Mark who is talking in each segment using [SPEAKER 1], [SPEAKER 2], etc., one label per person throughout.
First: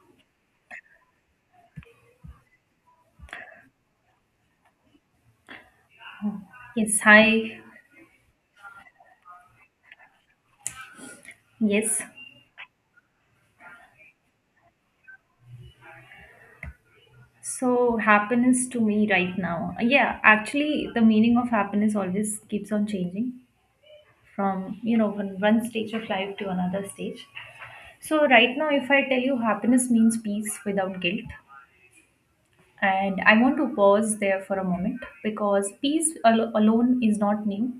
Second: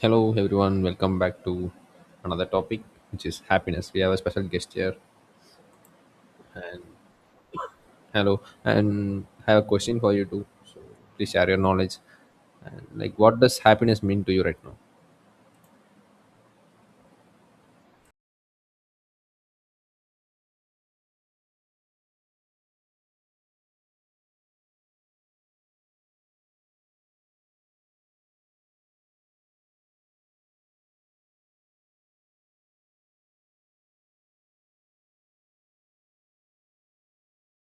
[SPEAKER 1] Hello, everyone. Welcome back to another topic, which is happiness. We have a special guest here.
[SPEAKER 2] Yes, hi.
[SPEAKER 1] Hello, and I have a question for you too. So please share your knowledge.
[SPEAKER 2] Yes.
[SPEAKER 1] And like, what does happiness mean to you right now?
[SPEAKER 2] So happiness to me right now. Yeah, actually the meaning of happiness always keeps on changing from, from one stage of life to another stage. So right now if I tell you happiness means peace without guilt, and I want to pause there for a moment because alone is not new.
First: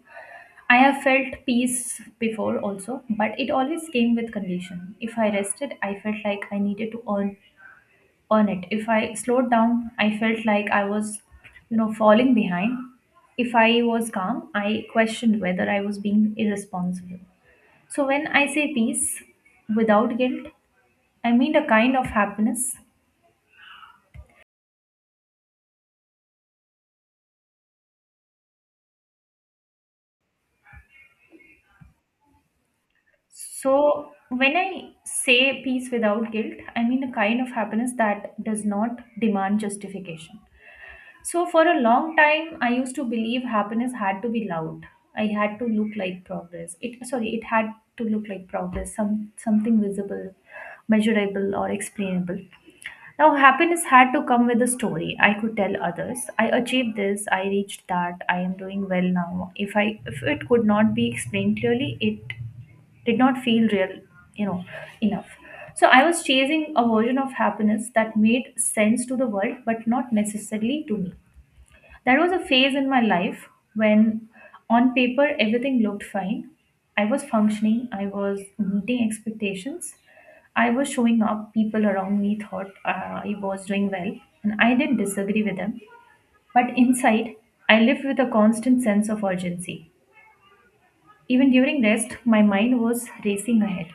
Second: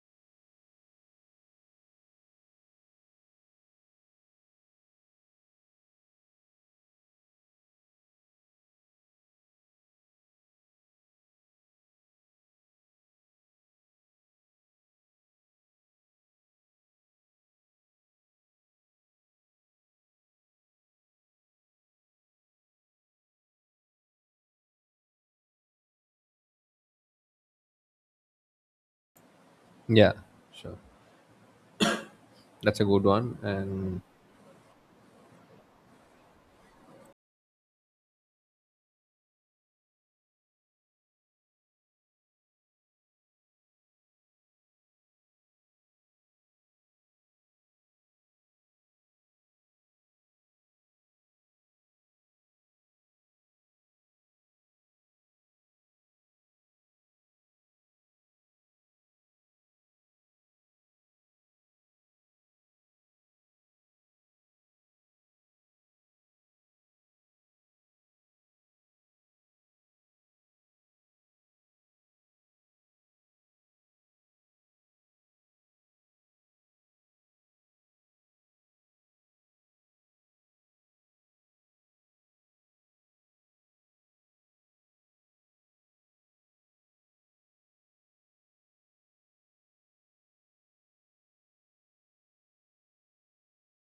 [SPEAKER 2] I have felt peace before also, but it always came with condition. If I rested, I felt like I needed to earn on it. If I slowed down, I felt like I was, falling behind. If I was calm, I questioned whether I was being irresponsible. So when I say peace without guilt, I mean a kind of happiness.
[SPEAKER 1] Yeah, sure. That's a good one, and
[SPEAKER 2] So when I say peace without guilt, I mean a kind of happiness that does not demand justification. So, for a long time, I used to believe happiness had to be loud. I had to look like progress. It had to look like progress, something visible, measurable, or explainable. Now, happiness had to come with a story. I could tell others, I achieved this, I reached that, I am doing well now. If it could not be explained clearly, it did not feel real, you know, enough. So I was chasing a version of happiness that made sense to the world, but not necessarily to me. There was a phase in my life when, on paper, everything looked fine. I was functioning, I was meeting expectations, I was showing up. People around me thought I was doing well, and I didn't disagree with them. But inside, I lived with a constant sense of urgency. Even during rest, my mind was racing ahead.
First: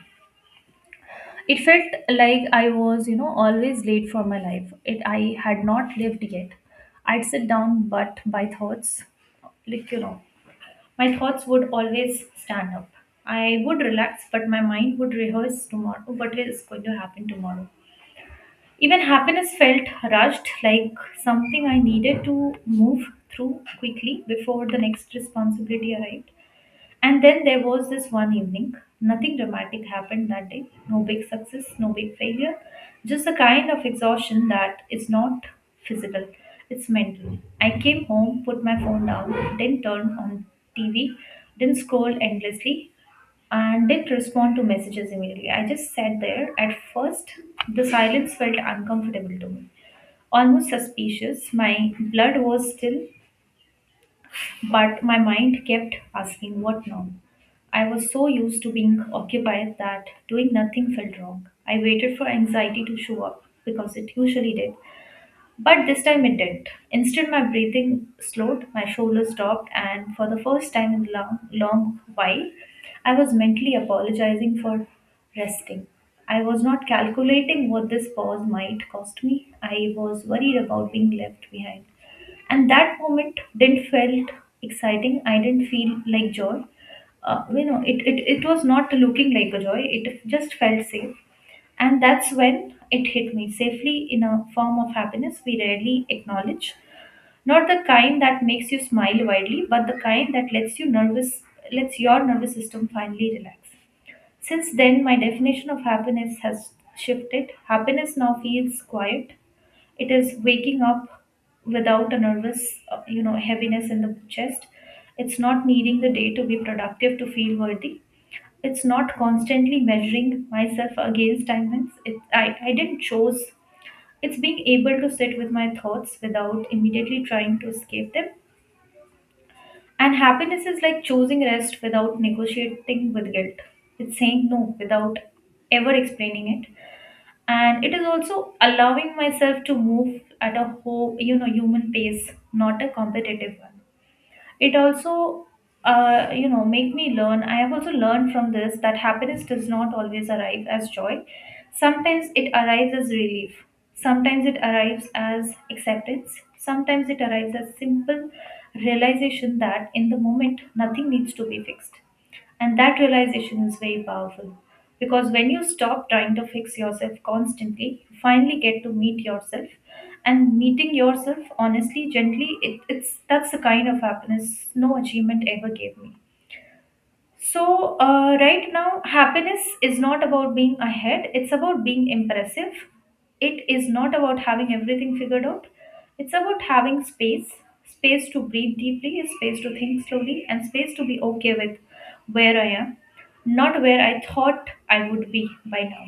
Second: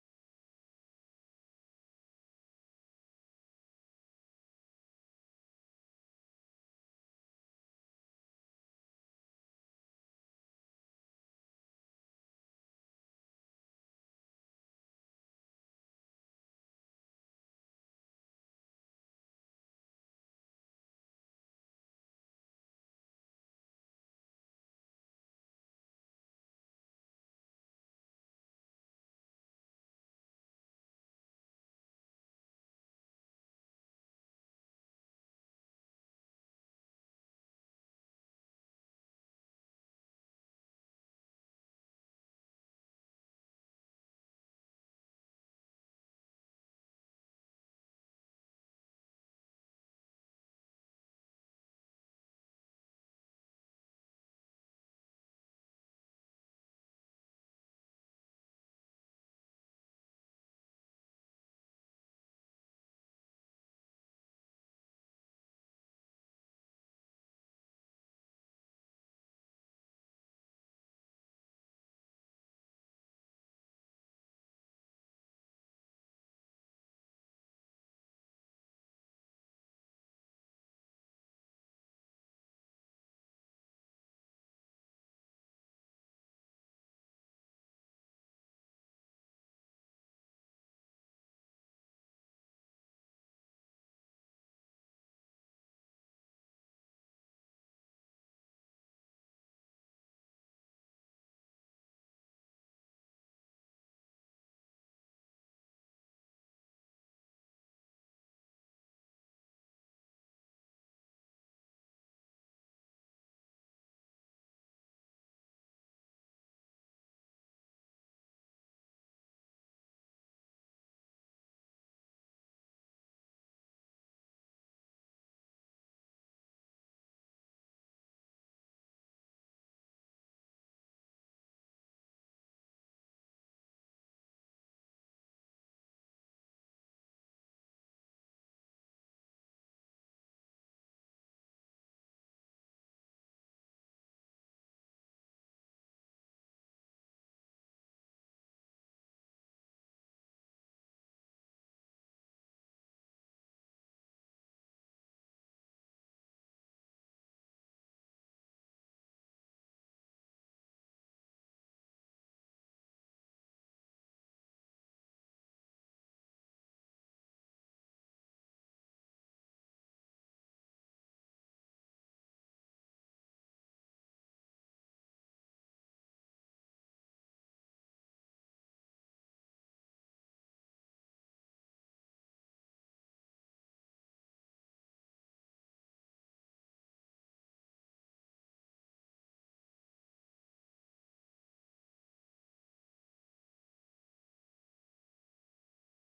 [SPEAKER 2] It felt like I was, always late for my life. It I had not lived yet. I'd sit down, but by thoughts, like you know my thoughts would always stand up. I would relax, but my mind would rehearse tomorrow what is going to happen tomorrow. Even happiness felt rushed, like something I needed to move through quickly before the next responsibility arrived. And then there was this one evening. Nothing dramatic happened that day. No big success, no big failure. Just the kind of exhaustion that is not physical, it's mental. I came home, put my phone down, didn't turn on TV, didn't scroll endlessly, and didn't respond to messages immediately. I just sat there. At first, the silence felt uncomfortable to me, almost suspicious. My blood was still but my mind kept asking what now. I was so used to being occupied that doing nothing felt wrong. I waited for anxiety to show up because it usually did. But this time it didn't. Instead, my breathing slowed, my shoulders dropped, and for the first time in a long, long while, I was mentally apologizing for resting. I was not calculating what this pause might cost me. I was worried about being left behind, and that moment didn't felt exciting. I didn't feel like joy. It was not looking like a joy, it just felt safe. And that's when it hit me, safely in a form of happiness we rarely acknowledge, not the kind that makes you smile widely, but the kind that lets your nervous system finally relax. Since then my definition of happiness has shifted. Happiness now feels quiet. It is waking up without a nervous you know heaviness in the chest. It's not needing the day to be productive to feel worthy. It's not constantly measuring myself against timelines I didn't choose. It's being able to sit with my thoughts without immediately trying to escape them, and happiness is like choosing rest without negotiating with guilt. It's saying no without ever explaining it, and it is also allowing myself to move at a whole, human pace, not a competitive one. It also make me learn. I have also learned from this that happiness does not always arrive as joy. Sometimes it arrives as relief, sometimes it arrives as acceptance, sometimes it arrives as simple realization that in the moment nothing needs to be fixed, and that realization is very powerful because when you stop trying to fix yourself constantly, you finally get to meet yourself. And meeting yourself honestly, gently, it, it's that's the kind of happiness no achievement ever gave me. So, right now, happiness is not about being ahead, it's about being impressive. It is not about having everything figured out, it's about having space, space to breathe deeply, space to think slowly, and space to be okay with where I am, not where I thought I would be by now.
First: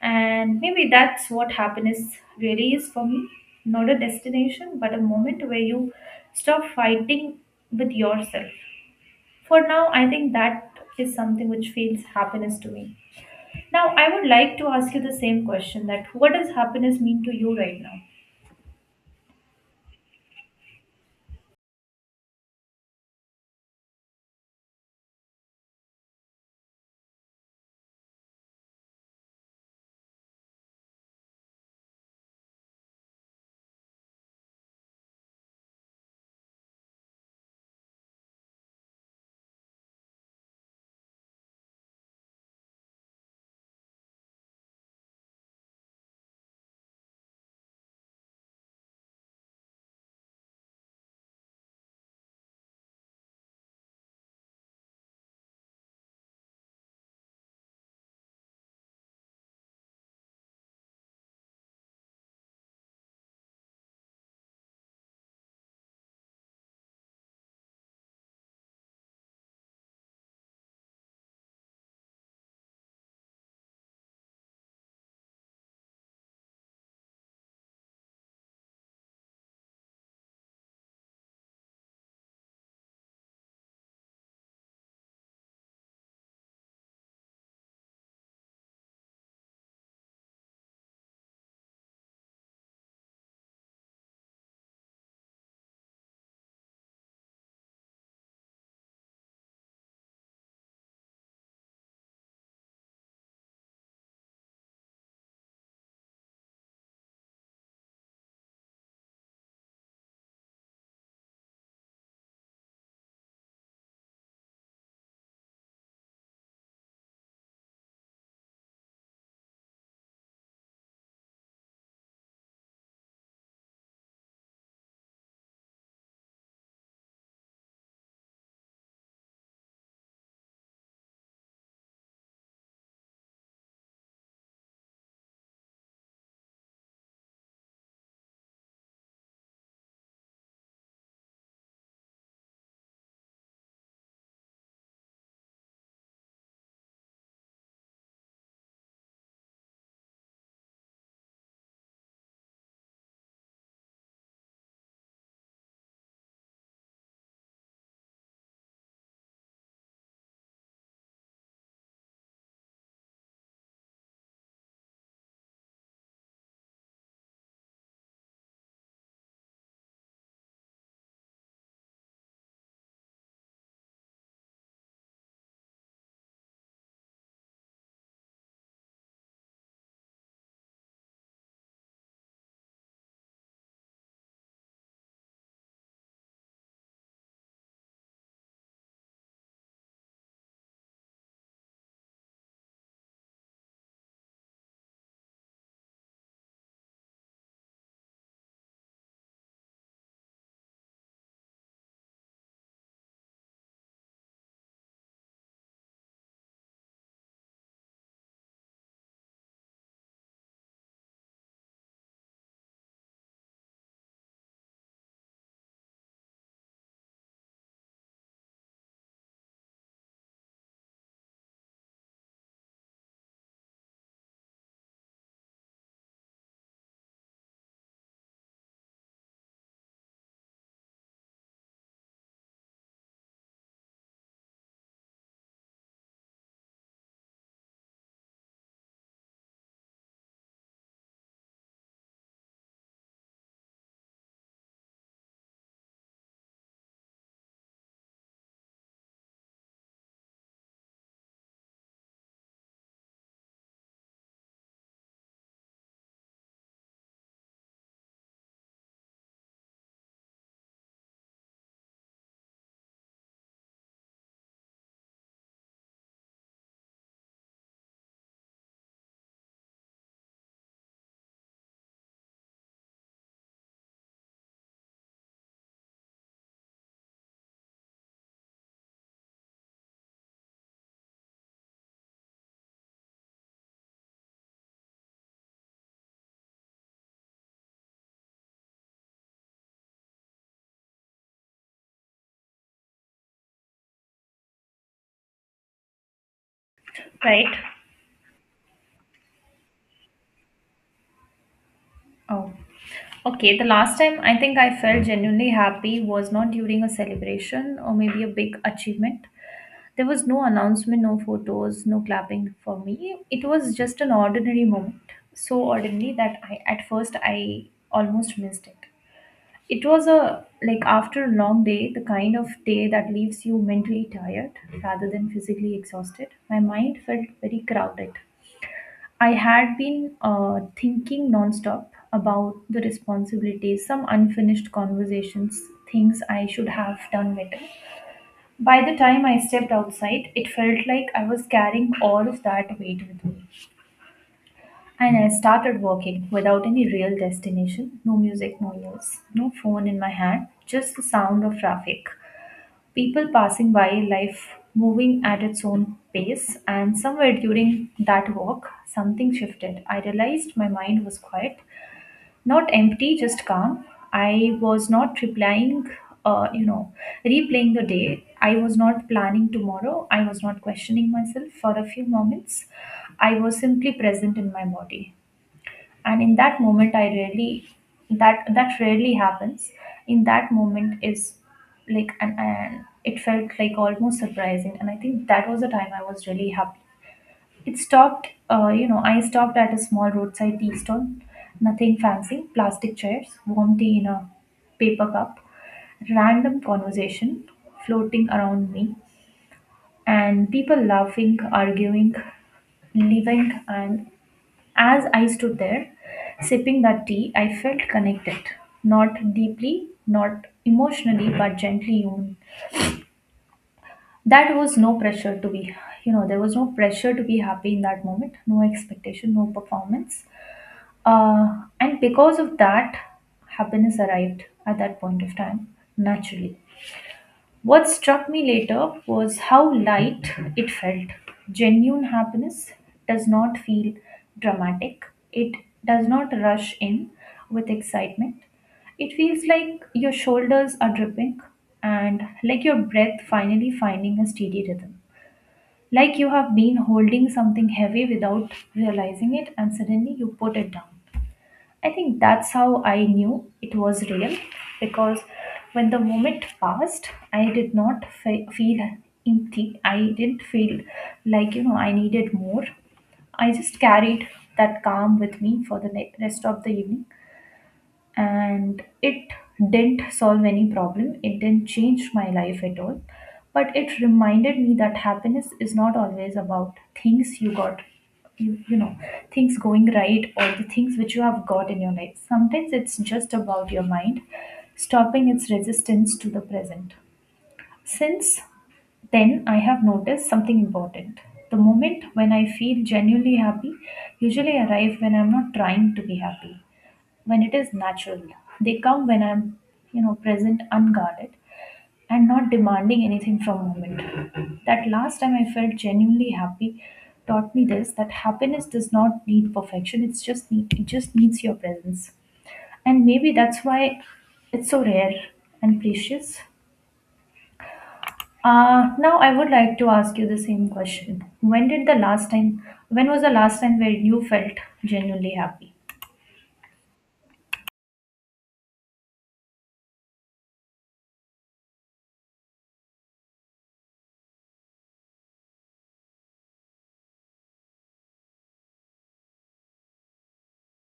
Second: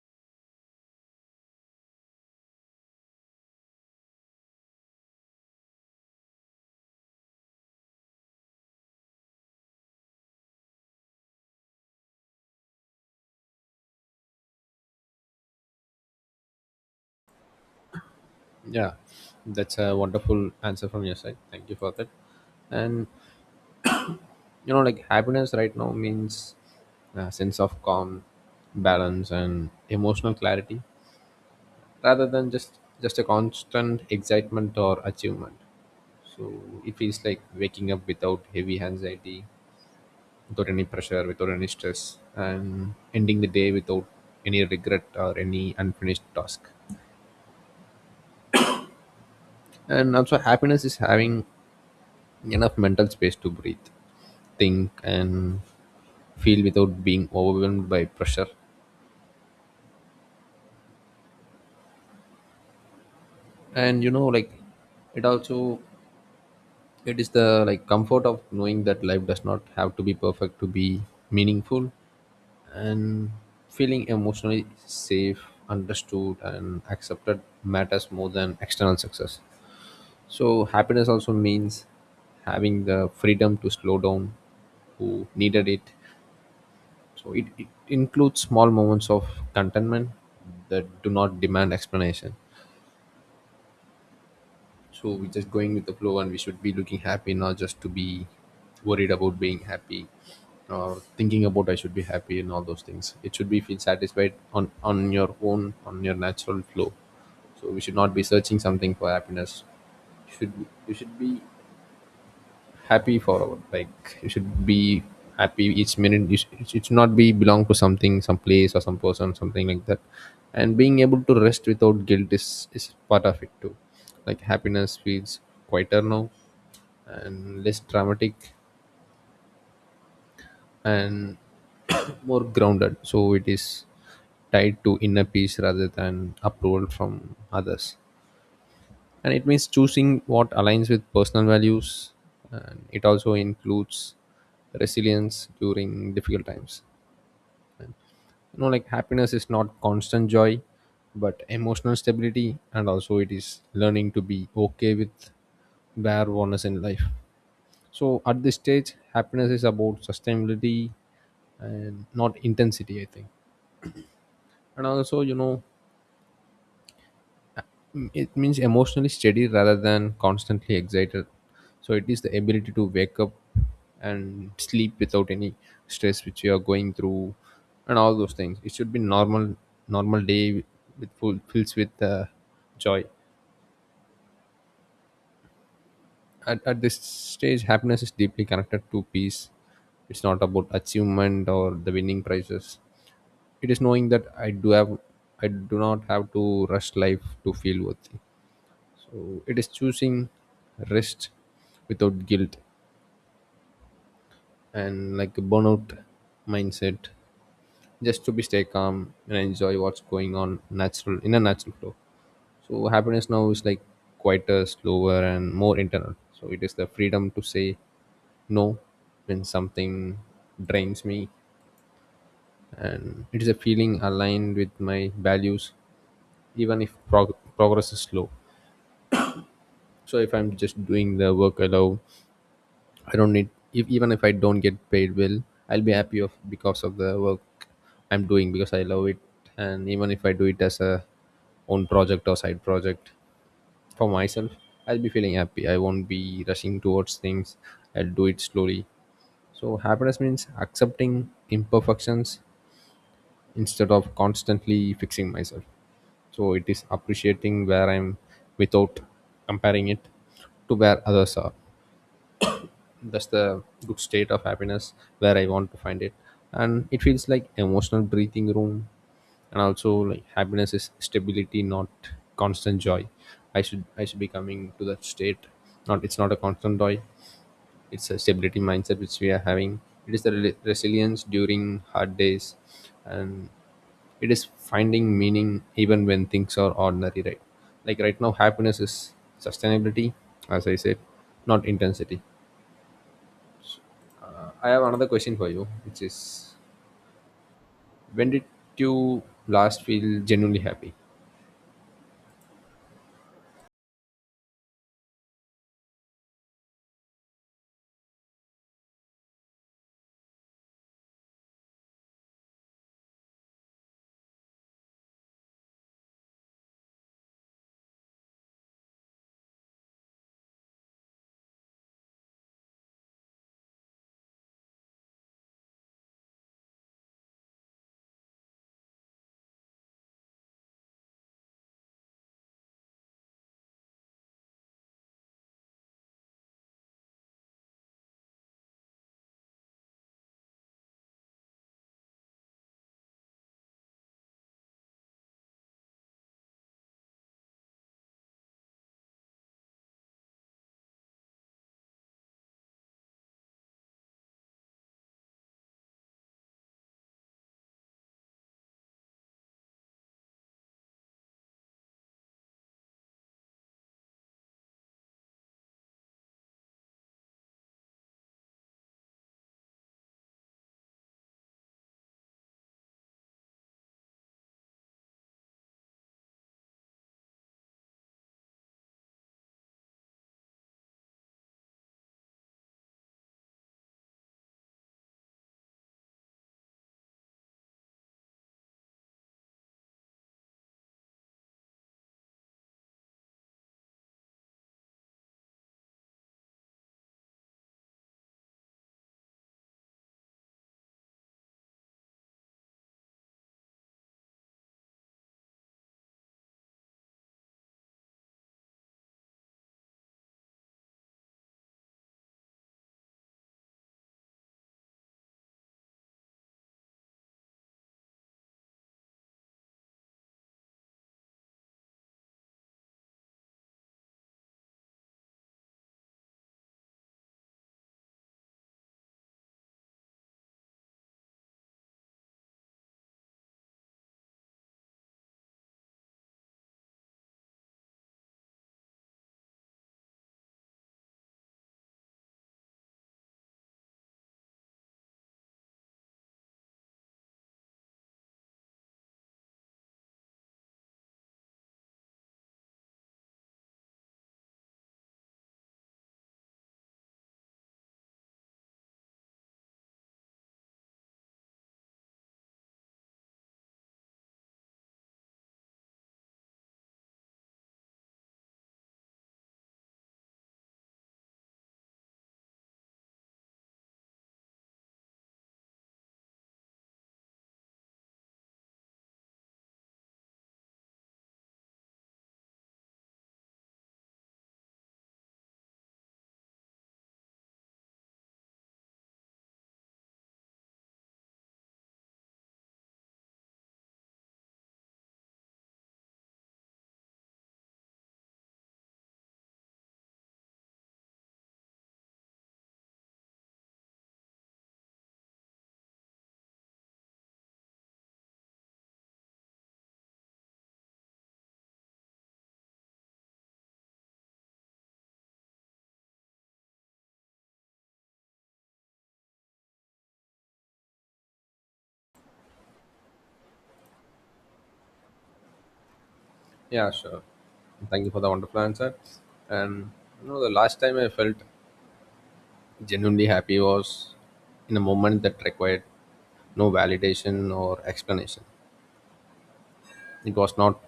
[SPEAKER 2] And maybe that's what happiness really is for me, not a destination, but a moment where you stop fighting with yourself. For now, I think that is something which feels happiness to me. Now, I would like to ask you the same question, that what does happiness mean to you right now?
[SPEAKER 1] yeah, that's a wonderful answer from your side. Thank you for that. And you know, like happiness right now means a sense of calm, balance, and emotional clarity rather than just a constant excitement or achievement. So it feels like waking up without heavy anxiety, without any pressure, without any stress, and ending the day without any regret or any unfinished task. And also, happiness is having enough mental space to breathe, think, and feel without being overwhelmed by pressure. And you know, like, it also, it is the like comfort of knowing that life does not have to be perfect to be meaningful, and feeling emotionally safe, understood, and accepted matters more than external success. So happiness also means having the freedom to slow down who needed it. So it includes small moments of contentment that do not demand explanation. So we're just going with the flow, and we should be looking happy, not just to be worried about being happy or thinking about I should be happy. And all those things, it should be feel satisfied on your own, on your natural flow. So we should not be searching something for happiness. You should, you should be happy forever. Like, you should be happy each minute. It should not be belong to something, some place, or some person, something like that. And being able to rest without guilt is part of it too. Like, happiness feels quieter now and less dramatic and more grounded. So it is tied to inner peace rather than approval from others. And it means choosing what aligns with personal values, and it also includes resilience during difficult times. You know, like, happiness is not constant joy, but emotional stability. And also, it is learning to be okay with where one is in life. So at this stage, happiness is about sustainability and not intensity, I think. And also, you know, mm, it means emotionally steady rather than constantly excited. So it is the ability to wake up and sleep without any stress which you are going through, and all those things. It should be normal, normal day with full fills with joy. At this stage, happiness is deeply connected to peace. It's not about achievement or the winning prizes. It is knowing that I do not have to rush life to feel worthy. So it is choosing rest without guilt, and like a burnout mindset, just to be stay calm and enjoy what's going on natural, in a natural flow. So happiness now is like quieter, slower, and more internal. So it is the freedom to say no when something drains me, and it is a feeling aligned with my values even if progress is slow. So if I'm just doing the work I love, I don't need, if even if I don't get paid well, I'll be happy of because of the work I'm doing because I love it. And even if I do it as a own project or side project for myself, I'll be feeling happy. I won't be rushing towards things. I'll do it slowly. So happiness means accepting imperfections instead of constantly fixing myself. So it is appreciating where I'm without comparing it to where others are. That's the good state of happiness, where I want to find it. And it feels like emotional breathing room. And also, like, happiness is stability, not constant joy. I should be coming to that state. Not, it's not a constant joy. It's a stability mindset which we are having. It is the resilience during hard days, and it is finding meaning even when things are ordinary, right? Like, right now, happiness is sustainability, as I said, not intensity. I have another question for you, which is,
[SPEAKER 2] Right.
[SPEAKER 1] when did you last feel genuinely happy?
[SPEAKER 2] Oh. Okay, the last time I think I felt genuinely happy was not during a celebration or maybe a big achievement. There was no announcement, no photos, no clapping for me. It was just an ordinary moment. So ordinary that I at first I almost missed it. It was a like after a long day, the kind of day that leaves you mentally tired rather than physically exhausted. My mind felt very crowded. I had been thinking nonstop about the responsibilities, some unfinished conversations, things I should have done better. By the time I stepped outside, it felt like I was carrying all of that weight with me. And I started walking without any real destination, no music, no news, no phone in my hand, just the sound of traffic. People passing by, life moving at its own pace, and somewhere during that walk, something shifted. I realized my mind was quiet, not empty, just calm. I was not replying, you know, replaying the day. I was not planning tomorrow. I was not questioning myself for a few moments. I was simply present in my body, and in that moment I really that rarely happens. In that moment is like And, it felt like almost surprising, and I think that was the time I was really happy. It stopped you know I stopped at a small roadside tea stall. Nothing fancy, plastic chairs, warm tea in a paper cup, random conversation floating around me, and people laughing, arguing, living. And as I stood there, sipping that tea, I felt connected. Not deeply, not emotionally, but gently human. That was no pressure to be, you know, There was no pressure to be happy in that moment, no expectation, no performance. And because of that, happiness arrived at that point of time naturally. What struck me later was how light it felt. Genuine happiness does not feel dramatic, it does not rush in with excitement. It feels like your shoulders are dripping, and like your breath finally finding a steady rhythm. Like you have been holding something heavy without realizing it, and suddenly you put it down. I think that's how I knew it was real, because when the moment passed, I did not fe- feel empty. I didn't feel like, I needed more. I just carried that calm with me for rest of the evening, and it didn't solve any problem, it didn't change my life at all, but it reminded me that happiness is not always about things you got. you, you know Things going right or the things which you have got in your life, sometimes it's just about your mind stopping its resistance to the present. Since then, I have noticed something important. The moment when I feel genuinely happy usually arrive when I'm not trying to be happy, when it is natural. They come when I'm, present, unguarded, and not demanding anything from moment. That last time I felt genuinely happy taught me this, that happiness does not need perfection. It just needs your presence, and maybe that's why it's so rare and precious. Now I would like to ask you the same question. When did the last time? When was the last time where you felt genuinely happy?
[SPEAKER 1] Yeah, sure. Thank you for the wonderful answer. And you know, the last time I felt genuinely happy was in a moment that required no validation or explanation. It was not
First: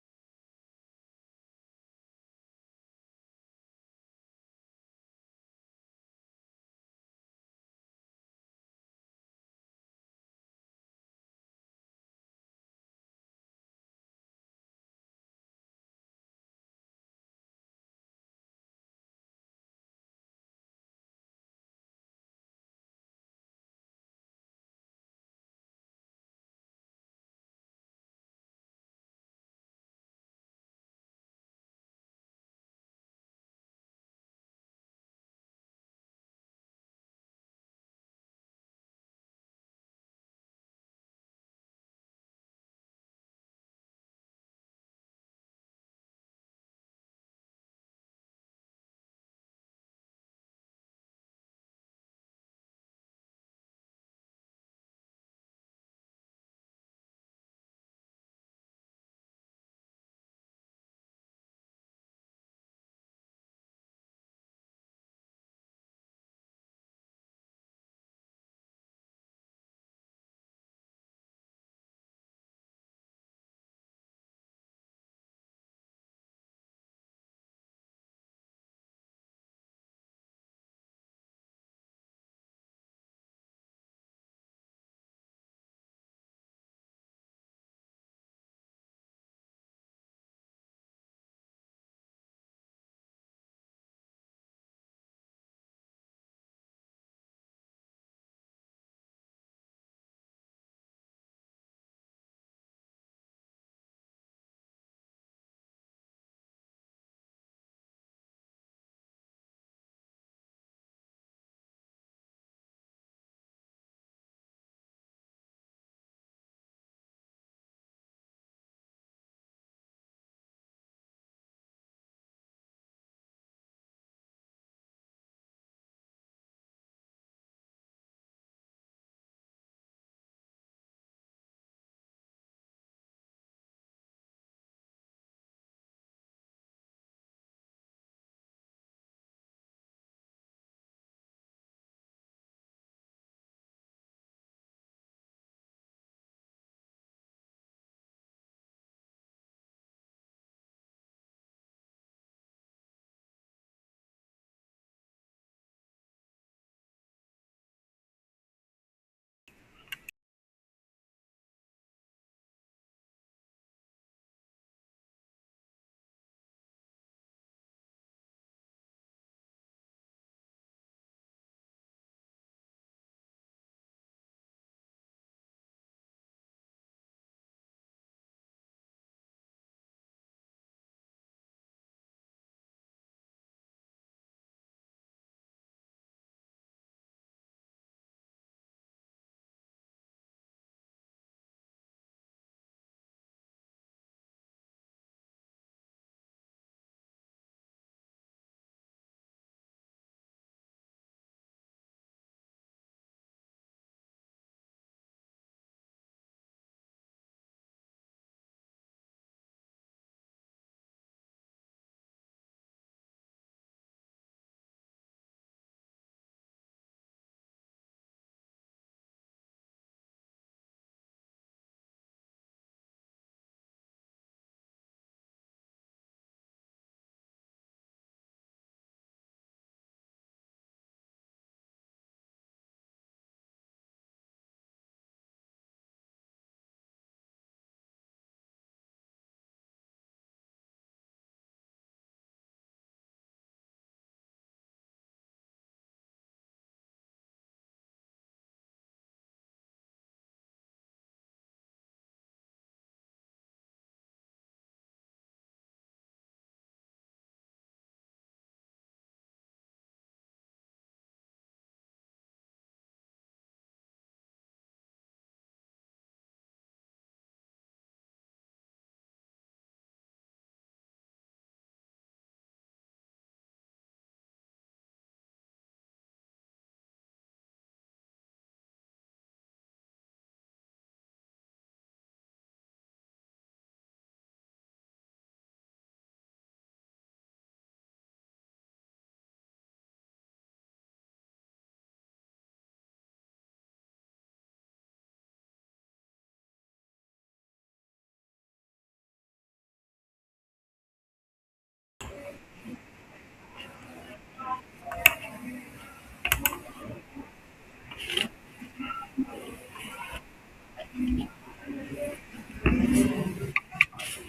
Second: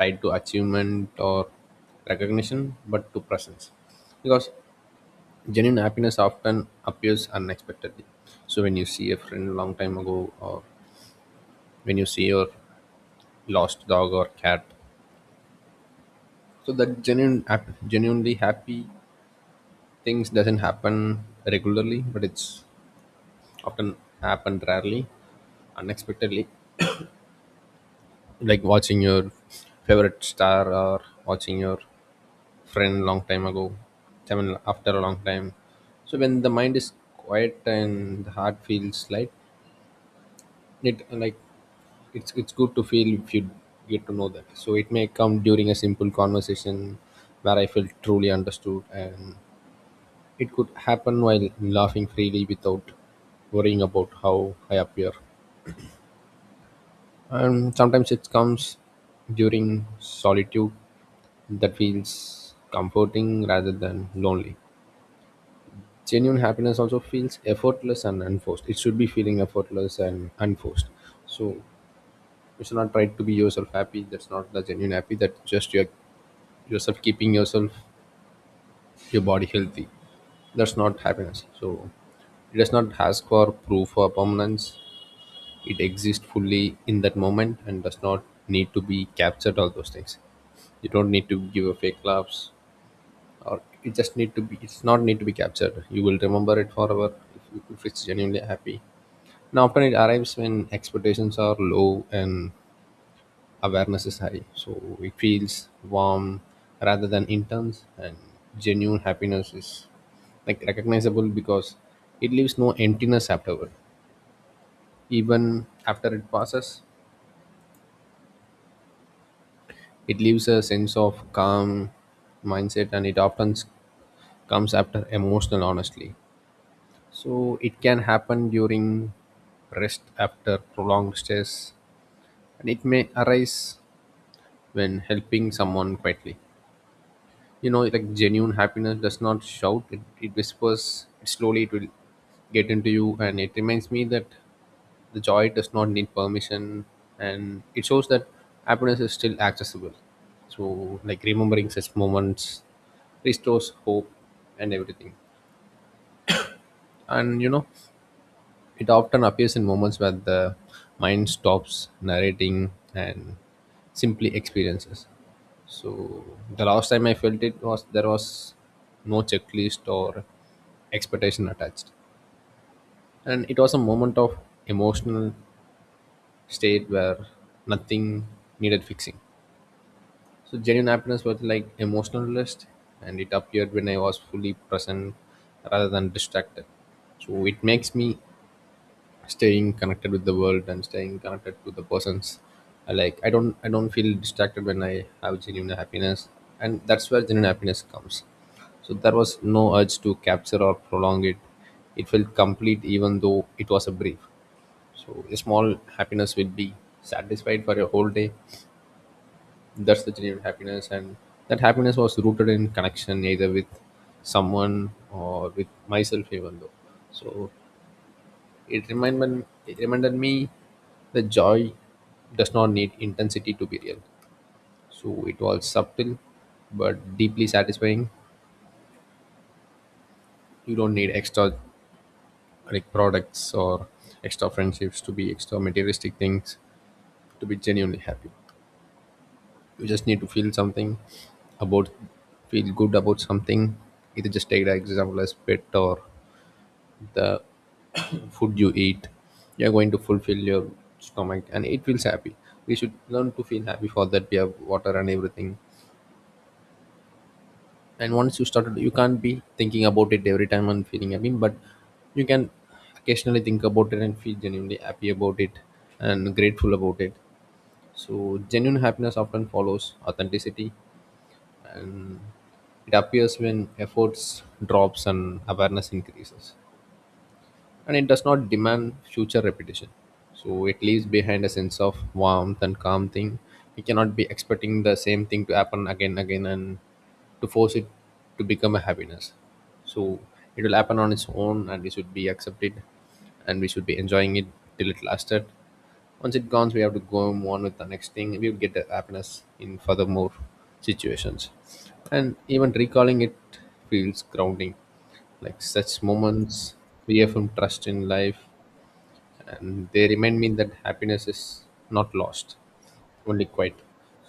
[SPEAKER 1] tied to achievement or recognition, but to presence. Because genuine happiness often appears unexpectedly. So when you see a friend a long time ago, or when you see your lost dog or cat, so that genuinely happy things doesn't happen regularly, but it's often happened rarely, unexpectedly, like watching your favorite star or watching your friend long time ago, I mean, after a long time. So when the mind is quiet and the heart feels light, it like, it's good to feel if you get to know that. So it may come during a simple conversation where I felt truly understood. And it could happen while laughing freely without worrying about how I appear. And sometimes it comes during solitude that feels comforting rather than lonely. Genuine happiness also feels effortless and unforced. It should be feeling effortless and unforced. So you should not try to be yourself happy. That's not the genuine happy. That's just your yourself keeping yourself your body healthy. That's not happiness. So it does not ask for proof or permanence. It exists fully in that moment and does not need to be captured. All those things, you don't need to give a fake laughs, or it just need to be, it's not need to be captured. You will remember it forever if it's genuinely happy. Now, often it arrives when expectations are low and awareness is high. So it feels warm rather than intense. And genuine happiness is like recognizable because it leaves no emptiness afterward, even after it passes. It leaves a sense of calm mindset, and it often comes after emotional honestly. So it can happen during rest after prolonged stress, and it may arise when helping someone quietly. You know, like, genuine happiness does not shout, it whispers. Slowly, it will get into you, and it reminds me that the joy does not need permission, and it shows that happiness is still accessible. So, like, remembering such moments restores hope and everything. And you know, it often appears in moments where the mind stops narrating and simply experiences. So the last time I felt it, was there was no checklist or expectation attached, and it was a moment of emotional state where nothing needed fixing. So genuine happiness was like emotional rest, and it appeared when I was fully present rather than distracted. So it makes me staying connected with the world and staying connected to the persons I like. I don't feel distracted when I have genuine happiness, and that's where genuine happiness comes. So there was no urge to capture or prolong it. It felt complete even though it was a brief. So a small happiness will be satisfied for a whole day. That's the genuine happiness. And that happiness was rooted in connection either with someone or with myself, even though. So it reminded me that joy does not need intensity to be real. So it was subtle but deeply satisfying. You don't need extra, like, products or extra friendships to be extra materialistic things to be genuinely happy. You just need to feel something about, feel good about something. Either just take the example as pet or the food you eat. You're going to fulfill your stomach and it feels happy. We should learn to feel happy for that we have water and everything. And once you started, you can't be thinking about it every time and feeling happy, but you can occasionally think about it and feel genuinely happy about it and grateful about it. So genuine happiness often follows authenticity, and it appears when efforts drops and awareness increases, and it does not demand future repetition. So it leaves behind a sense of warmth and calm thing. We cannot be expecting the same thing to happen again again, and to force it to become a happiness. So it will happen on its own, and it should be accepted, and we should be enjoying it till it lasted. Once it gone, we have to go on with the next thing. We will get the happiness in furthermore situations, and even recalling it feels grounding. Like, such moments reaffirm trust in life, and they remind me that happiness is not lost, only quite.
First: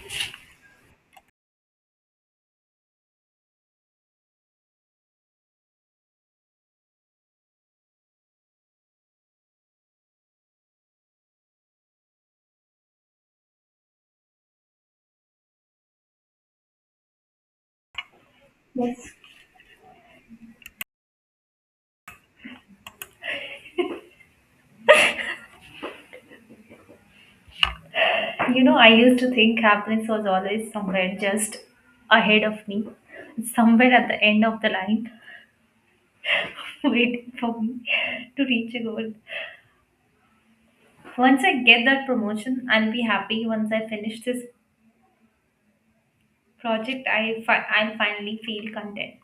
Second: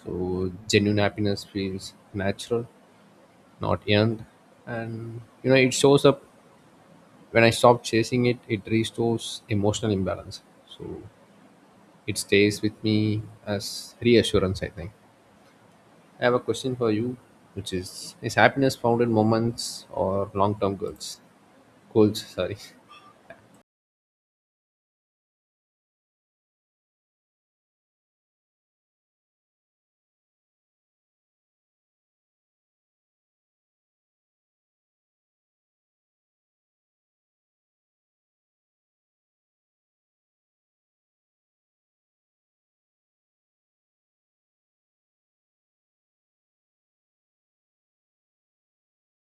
[SPEAKER 1] So genuine happiness feels natural, not earned, and you know, it shows up when I stop chasing it. It restores emotional imbalance. So it stays with me as reassurance, I think. I have a question for you, which is happiness found in
[SPEAKER 2] Yes.
[SPEAKER 1] moments or long term goals? Goals, sorry.
[SPEAKER 2] You know, I used to think happiness was always somewhere just ahead of me, somewhere at the end of the line, waiting for me to reach a goal. Once I get that promotion, I'll be happy. Once I finish this project, I'll finally feel content.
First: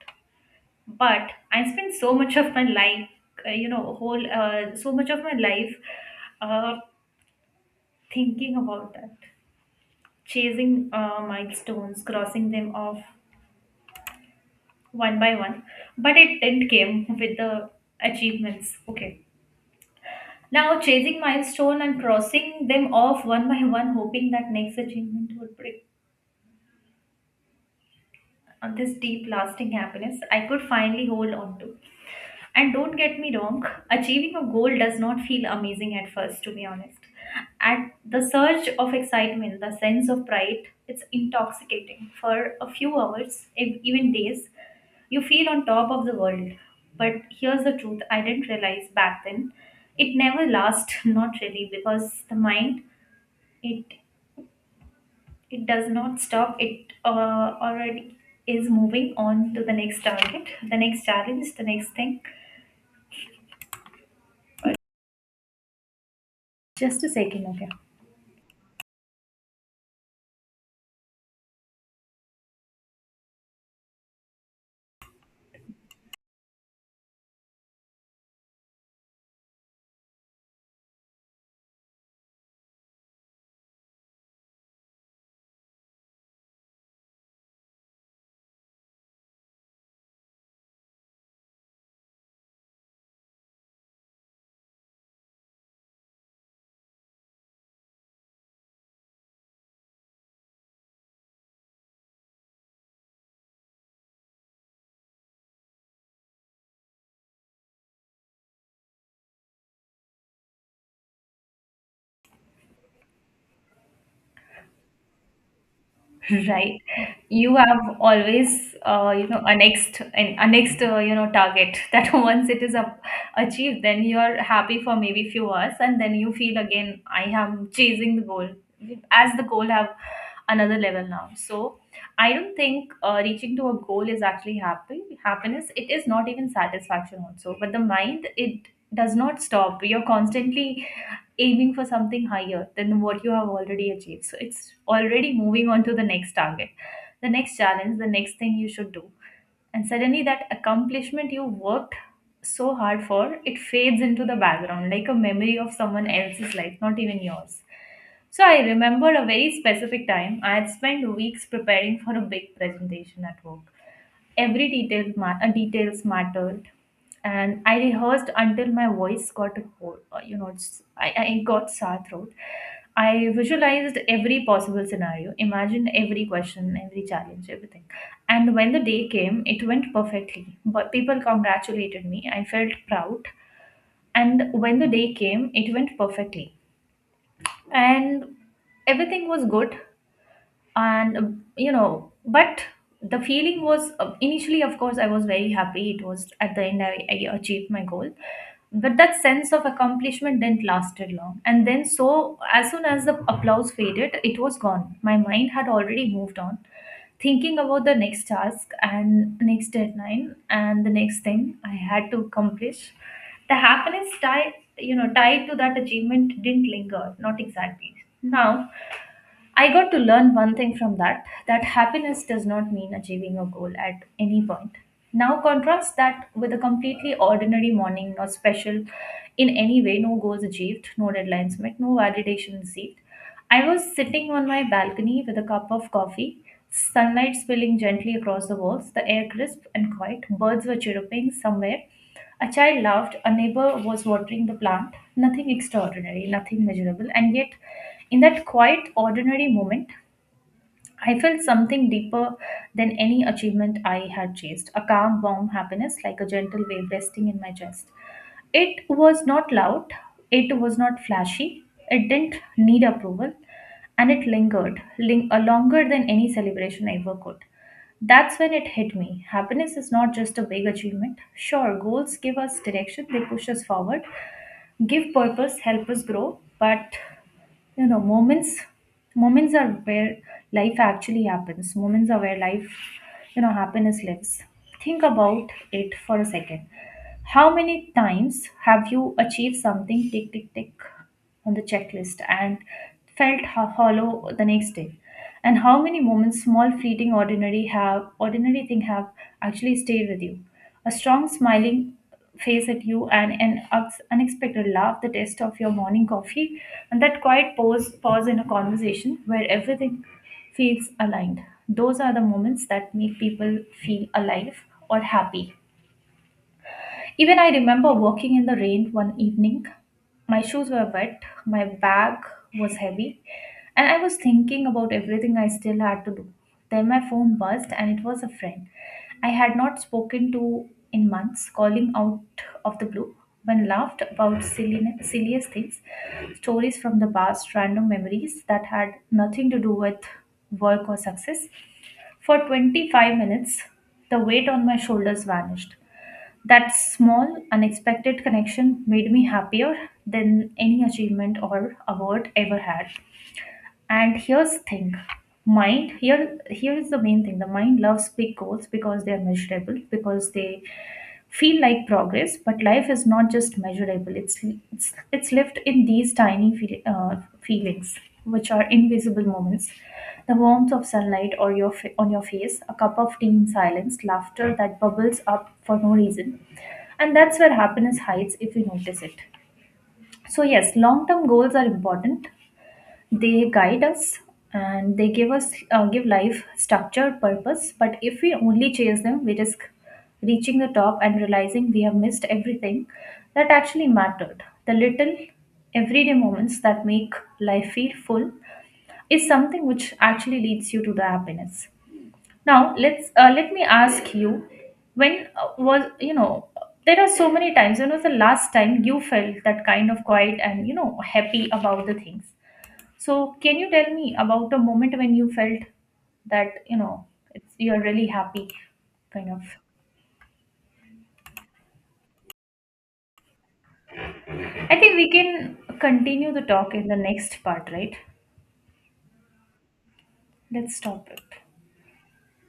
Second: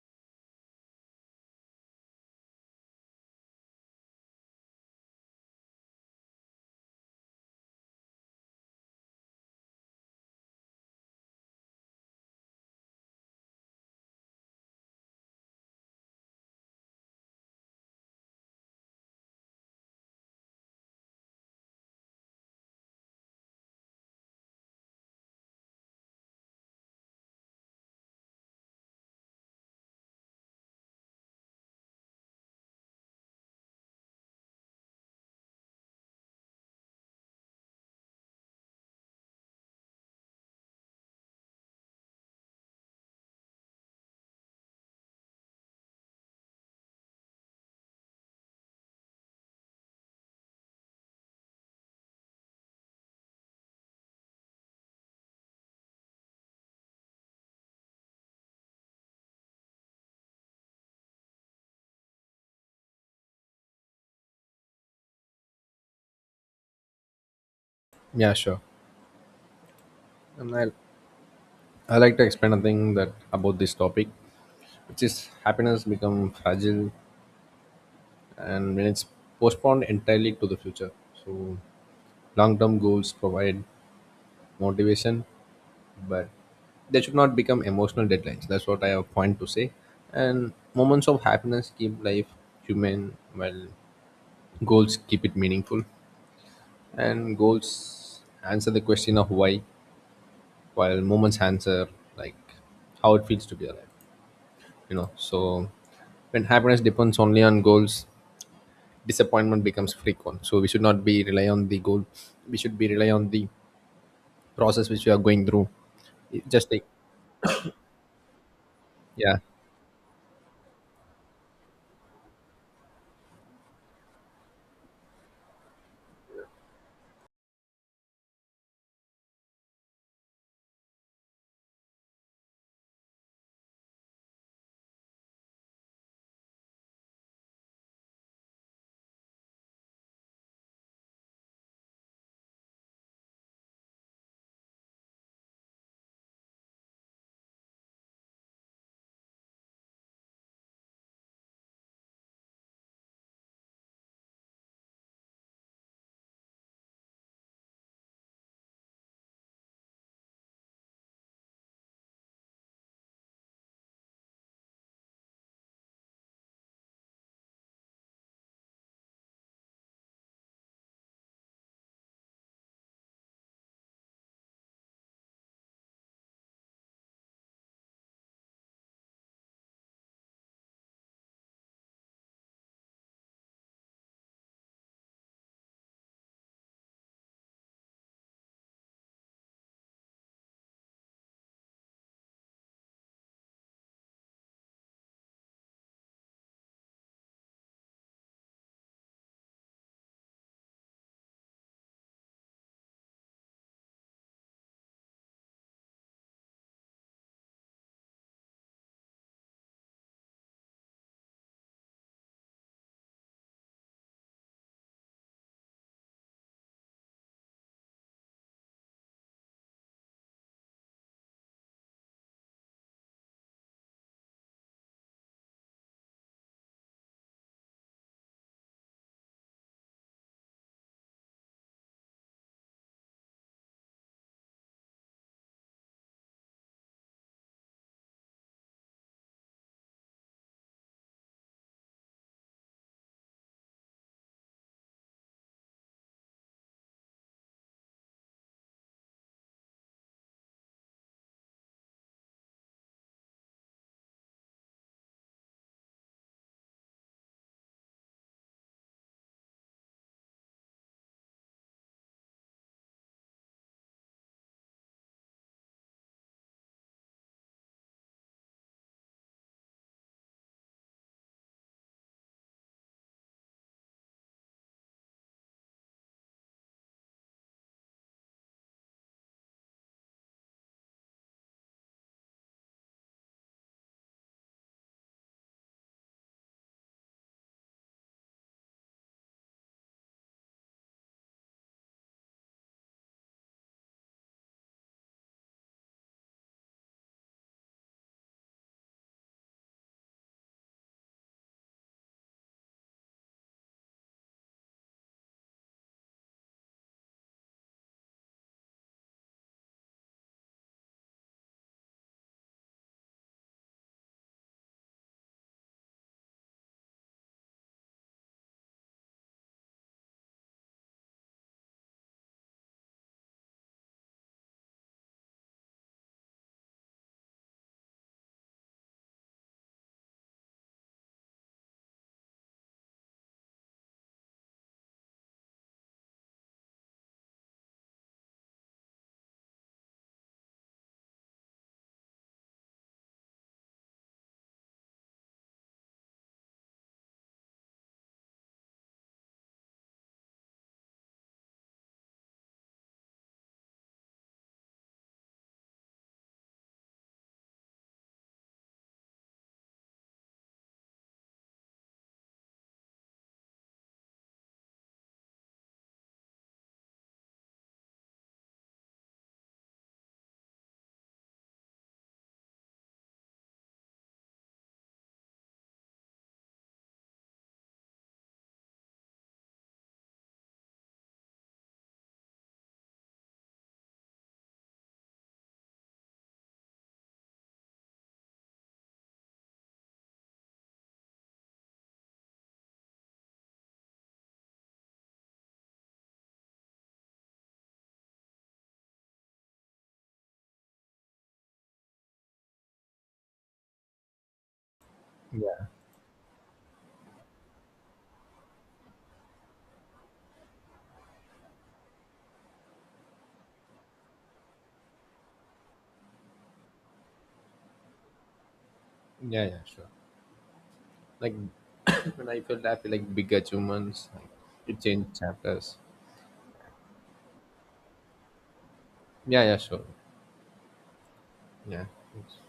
[SPEAKER 2] But I spent so much of my life, you know, whole so much of my life uh, thinking about that, chasing milestones, crossing them off one by one, but it didn't came with the achievements. Okay, now chasing milestone and crossing them off one by one, hoping that next achievement would bring on this deep lasting happiness I could finally hold on to. And don't get me wrong, achieving a goal does not feel amazing at first, to be honest. At the surge of excitement, the sense of pride, it's intoxicating. For a few hours, even days, you feel on top of the world. But here's the truth I didn't realize back then. It never lasts, not really, because the mind, it it does not stop. It already is moving on to the next target, the next challenge, the next thing. Just a second, okay.
[SPEAKER 1] Yeah, sure. And I like to explain a thing that about this topic, which is happiness become fragile and when it's postponed entirely to the future. So long-term goals provide motivation, but they should not become emotional deadlines. That's what I have point to say. And moments of happiness keep life human, while goals keep it meaningful. And goals answer the question of why, while moments answer like how it feels to be alive. You know, so when happiness depends only on goals, disappointment becomes frequent. So we should not be rely on the goal. We should be rely on the process which we are going through. It- Just
[SPEAKER 2] Right,
[SPEAKER 1] like
[SPEAKER 2] you have always
[SPEAKER 1] yeah,
[SPEAKER 2] a next an a next you know target that once it is up, achieved, then you are happy for maybe few hours and then you feel again I am chasing the goal as the goal have another level now. So I don't think reaching to a goal is actually happy happiness. It is not even satisfaction also, but the mind, it does not stop. You're constantly aiming for something higher than what you have already achieved. So it's already moving on to the next target, the next challenge, the next thing you should do. And suddenly that accomplishment you worked so hard for, it fades into the background like a memory of someone else's life, not even yours. So I remember a very specific time. I had spent weeks preparing for a big presentation at work. Every details mattered, and I rehearsed until my voice got a whole, it's, I got sore throat. I visualized every possible scenario, imagined every question, every challenge, everything. And when the day came, it went perfectly. But people congratulated me. I felt proud. And when the day came, it went perfectly and everything was good and but the feeling was initially, of course, I was very happy. It was at the end I achieved my goal, but that sense of accomplishment didn't lasted long. And then, so as soon as the applause faded, it was gone. My mind had already moved on, thinking about the next task and next deadline and the next thing I had to accomplish. The happiness tied, tied to that achievement, didn't linger, not exactly. Now I got to learn one thing from that, that happiness does not mean achieving a goal at any point. Now, contrast that with a completely ordinary morning, not special in any way, no goals achieved, no deadlines met, no validation received. I was sitting on my balcony with a cup of coffee, sunlight spilling gently across the walls, the air crisp and quiet, birds were chirping somewhere, a child laughed, a neighbor was watering the plant. Nothing extraordinary, nothing measurable, and yet, in that quiet, ordinary moment, I felt something deeper than any achievement I had chased, a calm, warm happiness, like a gentle wave resting in my chest. It was not loud, it was not flashy, it didn't need approval, and it longer than any celebration ever could. That's when it hit me. Happiness is not just a big achievement. Sure, goals give us direction, they push us forward, give purpose, help us grow, but moments, moments are where life actually happens. Moments are where life you know happiness lives. Think about it for a second. How many times have you achieved something, tick tick tick on the checklist, and felt hollow the next day? And how many moments, small, fleeting, ordinary, have ordinary thing have actually stayed with you? A strong smiling face at you and an unexpected laugh, the taste of your morning coffee, and that pause in a conversation where everything feels aligned. Those are the moments that make people feel alive or happy. Even I remember walking in the rain one evening. My shoes were wet, my bag was heavy, and I was thinking about everything I still had to do. Then my phone buzzed, and it was a friend I had not spoken to in months, calling out of the blue. One laughed about silliest things, stories from the past, random memories that had nothing to do with work or success. For 25 minutes, the weight on my shoulders vanished. That small, unexpected connection made me happier than any achievement or award ever had. And here's the thing, mind here here is the main thing. The mind loves big goals because they are measurable, because they feel like progress. But life is not just measurable. It's lived in these tiny feelings, which are invisible moments. The warmth of sunlight or your on your face, a cup of tea in silence, laughter that bubbles up for no reason, and that's where happiness hides if you notice it. So, yes, long term goals are important, they guide us and they give us, give life structure, purpose, but if we only chase them we risk reaching the top and realizing we have missed everything that actually mattered. The little everyday moments that make life feel full is something which actually leads you to the happiness. Now let me ask you, when
[SPEAKER 1] yeah,
[SPEAKER 2] was you know there are so many times, when was the last time you felt that kind of quiet and, happy about the things? So, can you tell me about a moment when you felt that you know it's you're really happy, kind of?
[SPEAKER 1] yeah, sure. Like, when I feel like big achievements, like
[SPEAKER 2] I
[SPEAKER 1] it
[SPEAKER 2] think we
[SPEAKER 1] changed
[SPEAKER 2] can
[SPEAKER 1] chapters.
[SPEAKER 2] continue the talk in the next part, right?
[SPEAKER 1] Yeah, yeah, sure.
[SPEAKER 2] Let's stop it.
[SPEAKER 1] Yeah. Thanks.